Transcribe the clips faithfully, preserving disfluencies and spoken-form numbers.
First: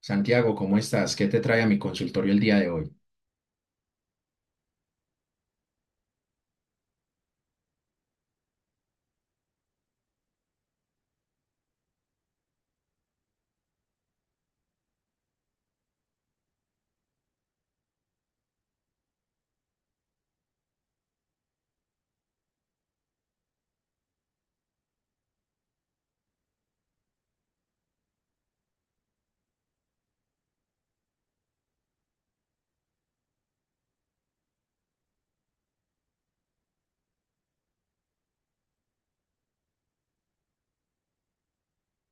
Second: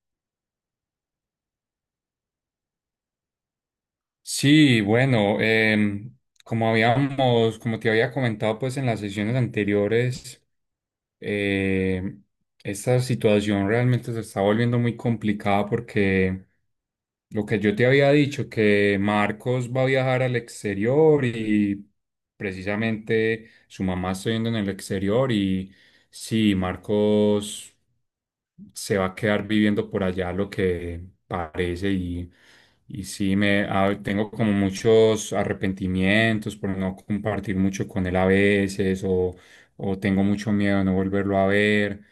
Santiago, ¿cómo estás? ¿Qué te trae a mi consultorio el día de hoy? Sí, bueno, em, como habíamos, como te había comentado pues en las sesiones anteriores. em, Esta situación realmente se está volviendo muy complicada porque lo que yo te había dicho, que Marcos va a viajar al exterior y precisamente su mamá está viendo en el exterior y sí, Marcos se va a quedar viviendo por allá lo que parece. Y, y sí me ah, tengo como muchos arrepentimientos por no compartir mucho con él a veces o, o tengo mucho miedo de no volverlo a ver.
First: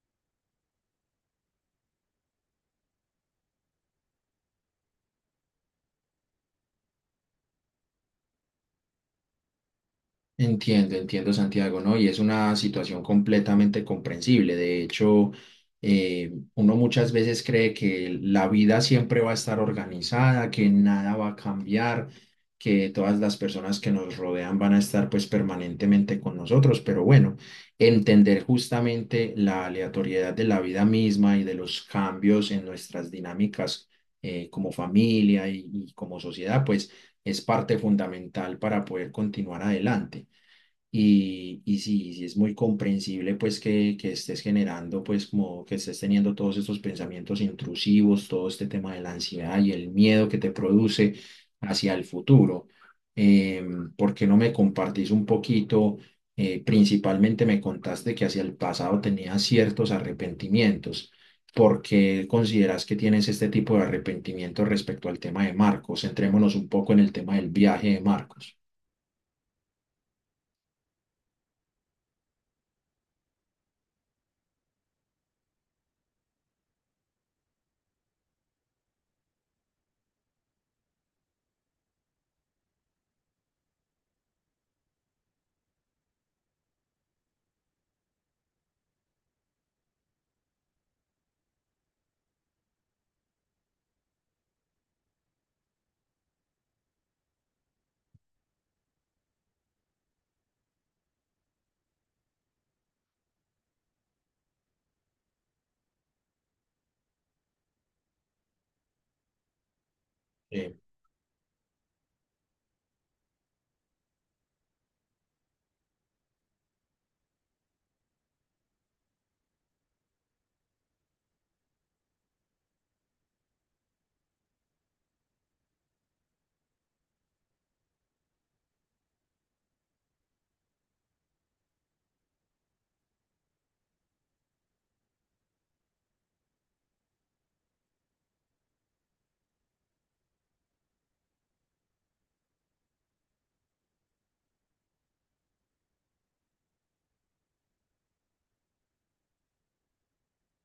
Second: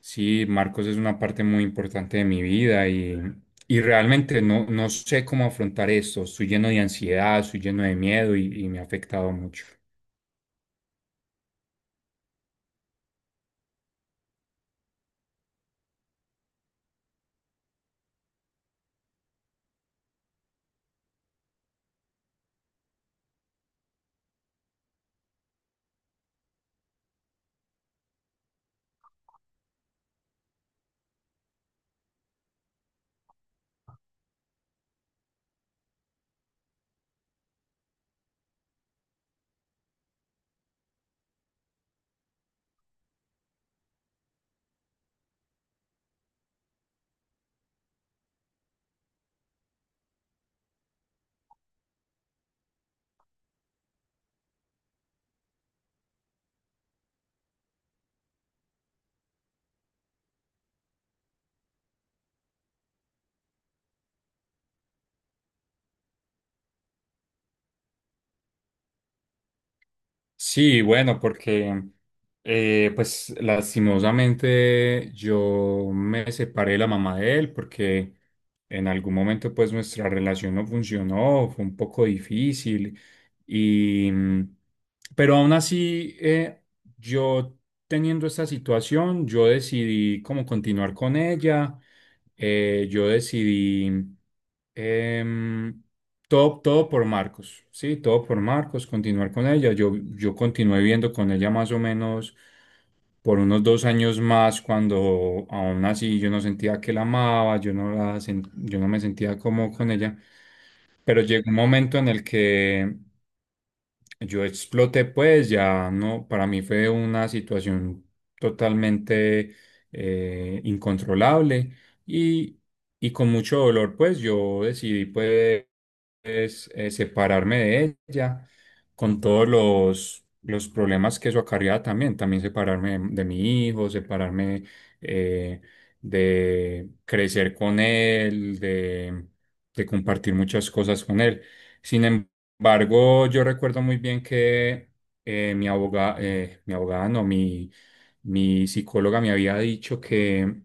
Sí, Marcos es una parte muy importante de mi vida y, y realmente no, no sé cómo afrontar esto. Estoy lleno de ansiedad, estoy lleno de miedo y, y me ha afectado mucho. Entiendo, entiendo, Santiago, ¿no? Y es una situación completamente comprensible. De hecho, eh, uno muchas veces cree que la vida siempre va a estar organizada, que nada va a cambiar, que todas las personas que nos rodean van a estar pues permanentemente con nosotros. Pero bueno, entender justamente la aleatoriedad de la vida misma y de los cambios en nuestras dinámicas eh, como familia y y como sociedad, pues es parte fundamental para poder continuar adelante. Y, y sí, sí es muy comprensible pues que, que estés generando pues como que estés teniendo todos estos pensamientos intrusivos, todo este tema de la ansiedad y el miedo que te produce hacia el futuro. Em, ¿por qué no me compartís un poquito? Eh, principalmente me contaste que hacia el pasado tenías ciertos arrepentimientos. ¿Por qué consideras que tienes este tipo de arrepentimiento respecto al tema de Marcos? Centrémonos un poco en el tema del viaje de Marcos. Sí, bueno, porque eh, pues lastimosamente yo me separé de la mamá de él porque en algún momento pues nuestra relación no funcionó, fue un poco difícil y mm, pero aún así, eh, yo teniendo esta situación yo decidí como continuar con ella. Eh, yo decidí, em, todo, todo por Marcos, sí, todo por Marcos, continuar con ella. Yo, yo continué viendo con ella más o menos por unos dos años más, cuando aún así yo no sentía que la amaba, yo no la, sen- yo no me sentía como con ella, Eh, pero llegó un momento en el que yo exploté, pues ya no, para mí fue una situación totalmente eh, incontrolable, y, y con mucho dolor, pues yo decidí, pues es eh, separarme de ella, con todos los, los problemas que eso acarreaba. También, también separarme de, de mi hijo, separarme, eh, de crecer con él, de, de compartir muchas cosas con él. Sin embargo, yo recuerdo muy bien que, eh, mi abogada, mi abogada, no, mi mi psicóloga me había dicho que,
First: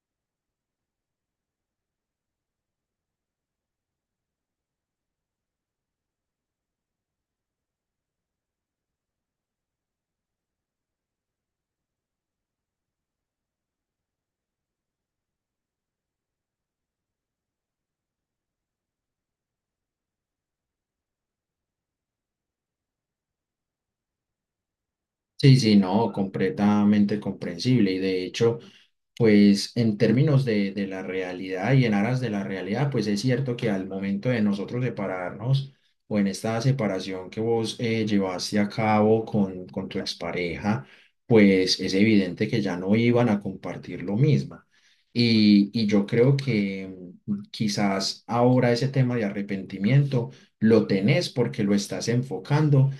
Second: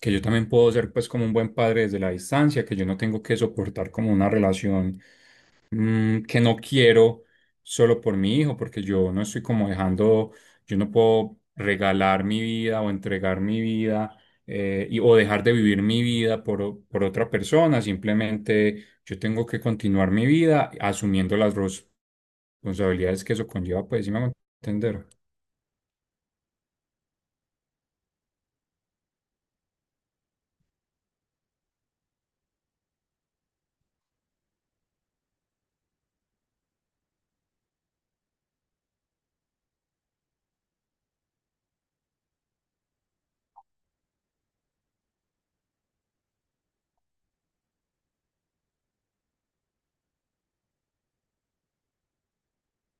que yo también puedo ser pues como un buen padre desde la distancia, que yo no tengo que soportar como una relación, mm, que no quiero solo por mi hijo, porque yo no estoy como dejando, yo no puedo regalar mi vida o entregar mi vida, eh, y, o dejar de vivir mi vida por, o- por otra persona. Simplemente yo tengo que continuar mi vida asumiendo las responsabilidades que eso conlleva, pues sí me hago entender. Sí, sí, no, completamente comprensible. Y de hecho, pues en términos de, de la realidad y en aras de la realidad, pues es cierto que al momento de nosotros separarnos o en esta separación que vos eh, llevaste a cabo con, con tu expareja, pues es evidente que ya no iban a compartir lo mismo. Y, y yo creo que mm, quizás ahora ese tema de arrepentimiento lo tenés porque lo estás enfocando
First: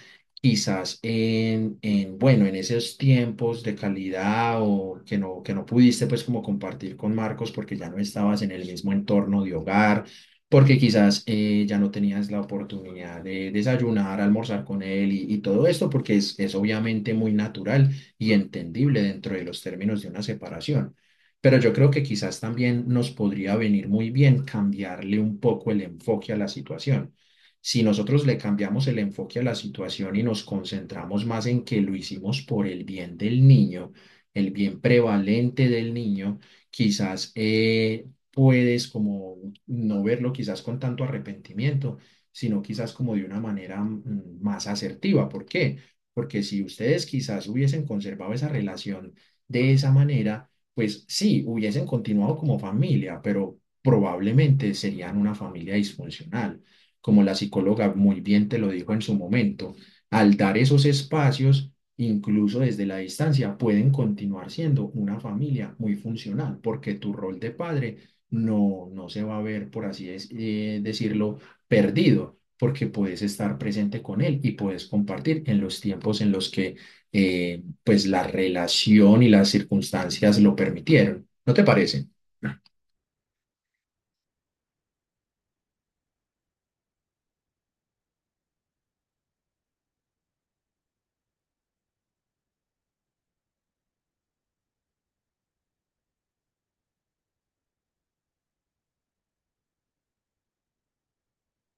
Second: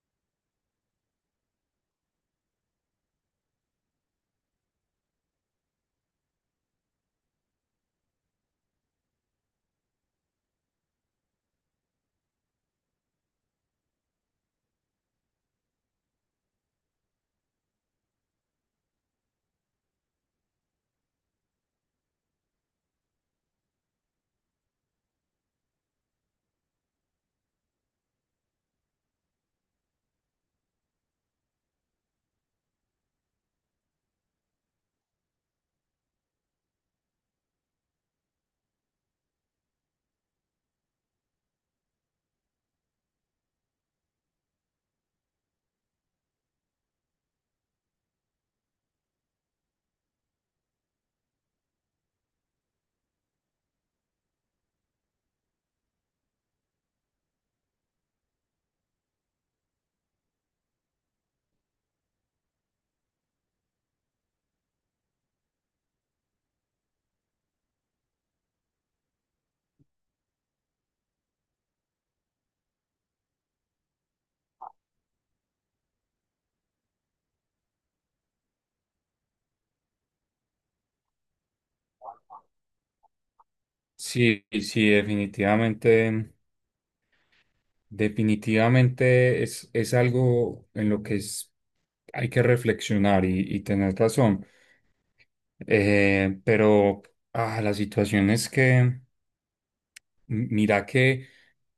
quizás en, en, bueno, en esos tiempos de calidad o que no, que no pudiste pues como compartir con Marcos porque ya no estabas en el mismo entorno de hogar, porque quizás eh, ya no tenías la oportunidad de desayunar, almorzar con él y, y todo esto, porque es, es obviamente muy natural y entendible dentro de los términos de una separación. Pero yo creo que quizás también nos podría venir muy bien cambiarle un poco el enfoque a la situación. Si nosotros le cambiamos el enfoque a la situación y nos concentramos más en que lo hicimos por el bien del niño, el bien prevalente del niño, quizás eh, puedes como no verlo quizás con tanto arrepentimiento, sino quizás como de una manera mm, más asertiva. ¿Por qué? Porque si ustedes quizás hubiesen conservado esa relación de esa manera, pues sí, hubiesen continuado como familia, pero probablemente serían una familia disfuncional como la psicóloga muy bien te lo dijo en su momento, al dar esos espacios, incluso desde la distancia, pueden continuar siendo una familia muy funcional, porque tu rol de padre no, no se va a ver, por así es- eh, decirlo, perdido, porque puedes estar presente con él y puedes compartir en los tiempos en los que eh, pues la relación y las circunstancias lo permitieron. ¿No te parece? Sí, sí, definitivamente, definitivamente es, es algo en lo que es- hay que reflexionar y, y tener razón. Eh, pero ah, la situación es que, m- mira que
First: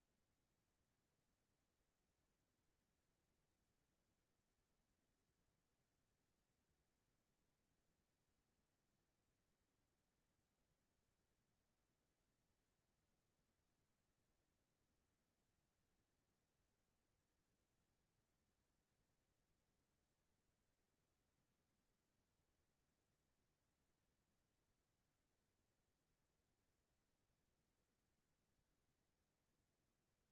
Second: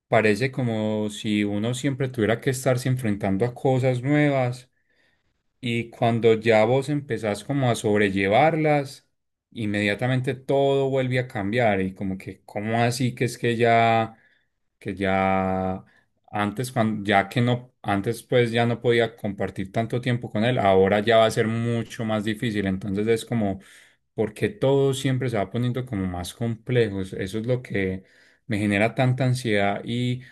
parece como si uno siempre tuviera que estarse enfrentando a cosas nuevas. Y cuando ya vos empezás como a sobrellevarlas, inmediatamente todo vuelve a cambiar. Y como que, ¿cómo así que es que ya, que ya antes, cuando, ya que no, antes pues ya no podía compartir tanto tiempo con él, ahora ya va a ser mucho más difícil? Entonces es como, porque todo siempre se va poniendo como más complejo. Eso es lo que me genera tanta ansiedad, y,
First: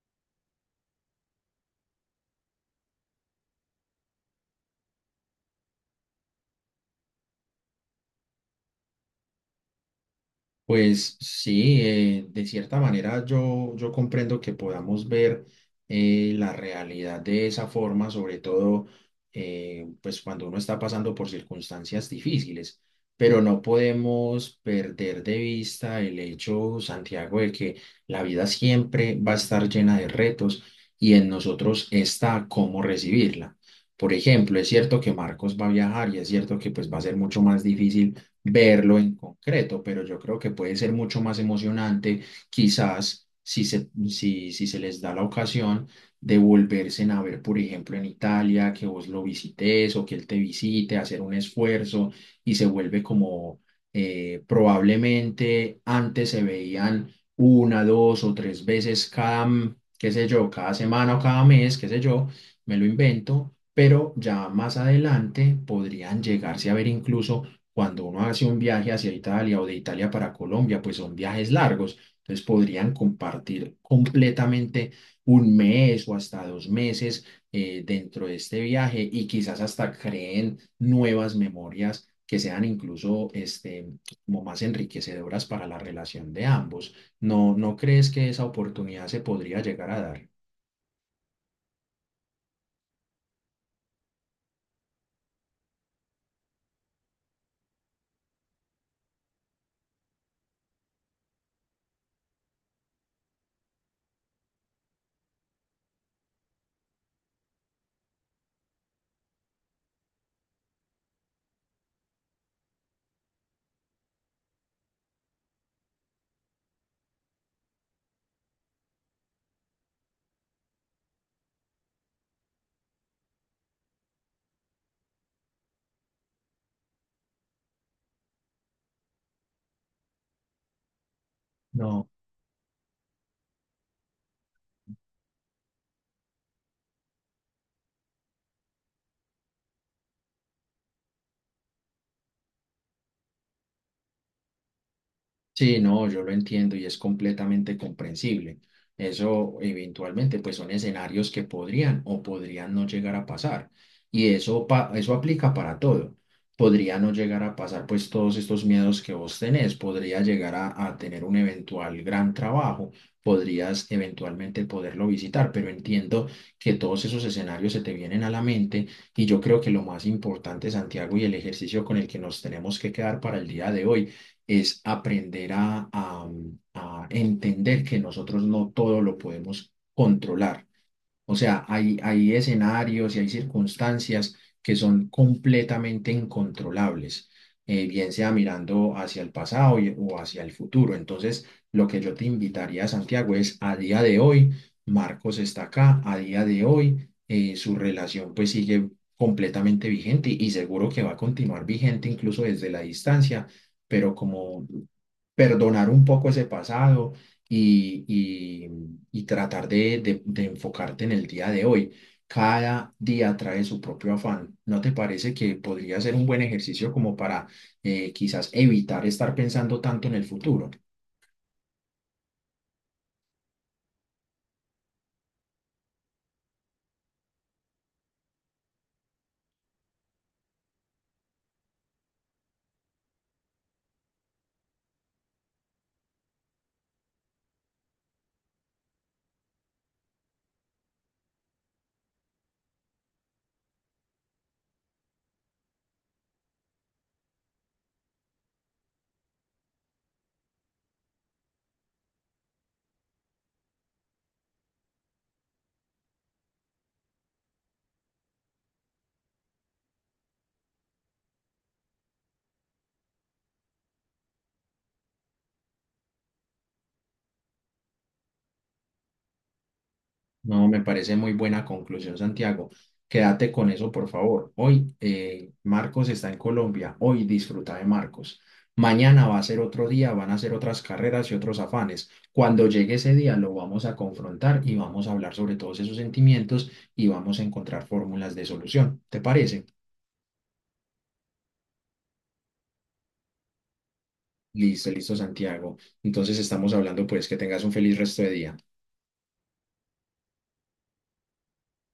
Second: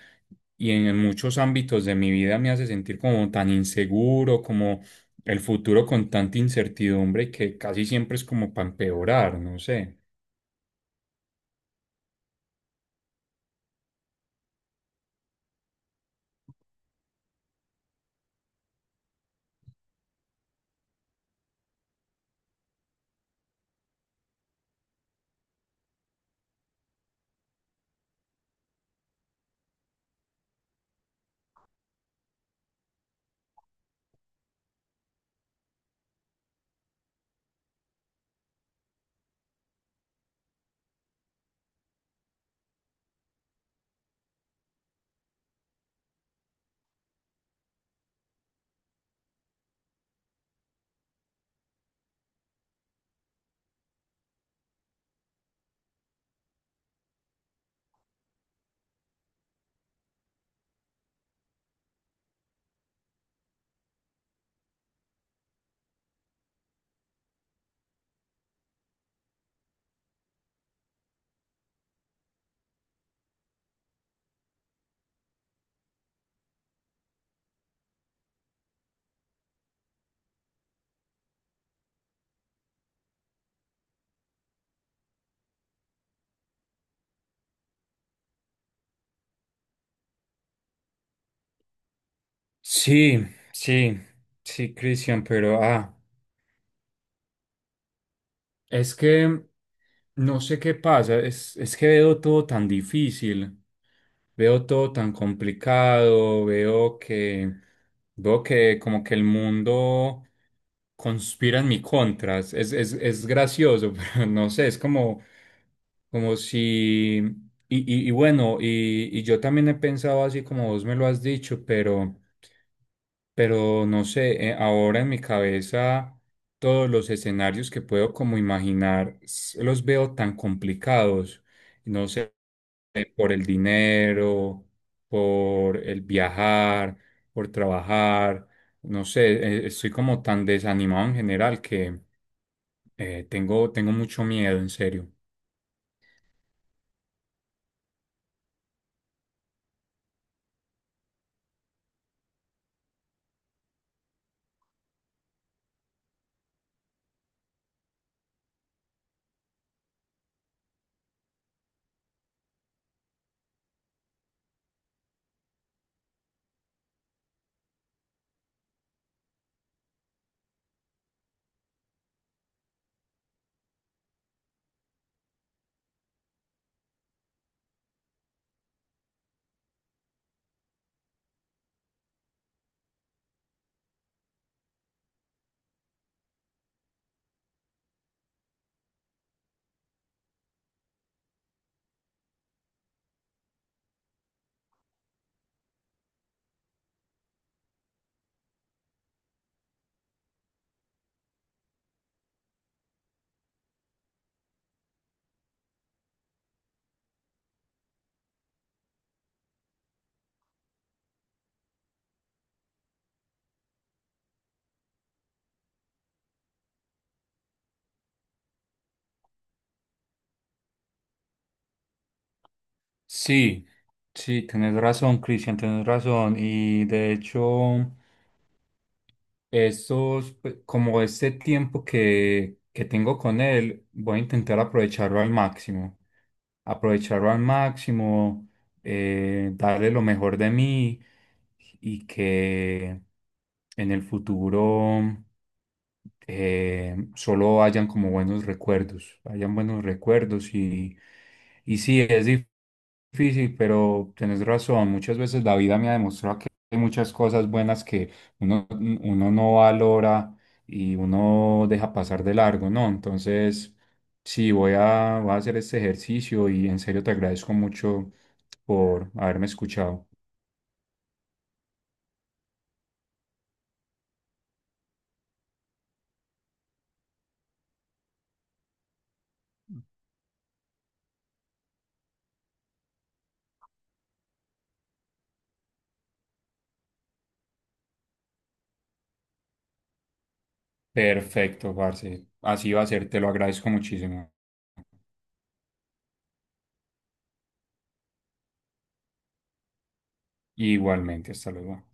y en muchos ámbitos de mi vida me hace sentir como tan inseguro, como el futuro con tanta incertidumbre que casi siempre es como para empeorar, no sé. Pues sí, eh, de cierta manera yo, yo comprendo que podamos ver eh, la realidad de esa forma, sobre todo eh, pues cuando uno está pasando por circunstancias difíciles, pero no podemos perder de vista el hecho, Santiago, de que la vida siempre va a estar llena de retos y en nosotros está cómo recibirla. Por ejemplo, es cierto que Marcos va a viajar y es cierto que pues va a ser mucho más difícil verlo en concreto, pero yo creo que puede ser mucho más emocionante, quizás si se, si, si se les da la ocasión de volverse a ver, por ejemplo, en Italia, que vos lo visites o que él te visite, hacer un esfuerzo y se vuelve como eh, probablemente antes se veían una, dos o tres veces cada, mm, qué sé yo, cada semana o cada mes, qué sé yo, me lo invento. Pero ya más adelante podrían llegarse a ver incluso cuando uno hace un viaje hacia Italia o de Italia para Colombia, pues son viajes largos. Entonces podrían compartir completamente un mes o hasta dos meses eh, dentro de este viaje y quizás hasta creen nuevas memorias que sean incluso este, como más enriquecedoras para la relación de ambos. ¿No, no crees que esa oportunidad se podría llegar a dar? Sí, sí, sí, Cristian, pero ah, es que no sé qué pasa, es, es que veo todo tan difícil, veo todo tan complicado, veo que, veo que como que el mundo conspira en mi contra. Es, es, es gracioso, pero no sé, es como. Como si, y, y, y bueno, y, y yo también he pensado así como vos me lo has dicho, pero, pero no sé, eh, ahora en mi cabeza todos los escenarios que puedo como imaginar s- los veo tan complicados, No. no sé, eh, por el dinero, por el viajar, por trabajar, no sé, eh, estoy como tan desanimado en general que, eh, tengo, tengo mucho miedo, en serio. Sí, no, yo lo entiendo y es completamente comprensible. Eso eventualmente pues son escenarios que podrían o podrían no llegar a pasar. Y eso, pa- eso aplica para todo. Podría no llegar a pasar pues todos estos miedos que vos tenés. Podría llegar a, a tener un eventual gran trabajo. Podrías eventualmente poderlo visitar, pero entiendo que todos esos escenarios se te vienen a la mente y yo creo que lo más importante, Santiago, y el ejercicio con el que nos tenemos que quedar para el día de hoy es aprender a, a- a entender que nosotros no todo lo podemos controlar. O sea, hay, hay escenarios y hay circunstancias que son completamente incontrolables, eh, bien sea mirando hacia el pasado y- o hacia el futuro. Entonces, lo que yo te invitaría, Santiago, es a día de hoy, Marcos está acá, a día de hoy, eh, su relación pues sigue completamente vigente y seguro que va a continuar vigente incluso desde la distancia, pero como perdonar un poco ese pasado y, y- y tratar de, de- de enfocarte en el día de hoy. Cada día trae su propio afán. ¿No te parece que podría ser un buen ejercicio como para eh, quizás evitar estar pensando tanto en el futuro? Sí, sí, tienes razón, Cristian, tienes razón. Y de hecho, esos, pues, como este tiempo que, que tengo con él, voy a intentar aprovecharlo al máximo. Aprovecharlo al máximo, eh, darle lo mejor de mí. Y que en el futuro eh, solo hayan como buenos recuerdos, hayan buenos recuerdos y, y sí, es dif- difícil, pero tenés razón, muchas veces la vida me ha demostrado que hay muchas cosas buenas uno, uno no valora y uno deja pasar de largo, ¿no? Entonces, sí, voy a, voy a hacer este ejercicio y en serio te agradezco mucho por haberme escuchado. No, me parece muy buena conclusión, Santiago. Quédate con eso, por favor. Hoy eh, Marcos está en Colombia. Hoy disfruta de Marcos. Mañana va a ser otro día, van a ser otras carreras y otros afanes. Cuando llegue ese día lo vamos a confrontar y vamos a hablar sobre todos esos sentimientos y vamos a encontrar fórmulas de solución. ¿Te parece? Perfecto, parce. Así va a ser, te lo agradezco muchísimo. Listo, listo, Santiago. Entonces estamos hablando, pues que tengas un feliz resto de día. Igualmente, hasta luego.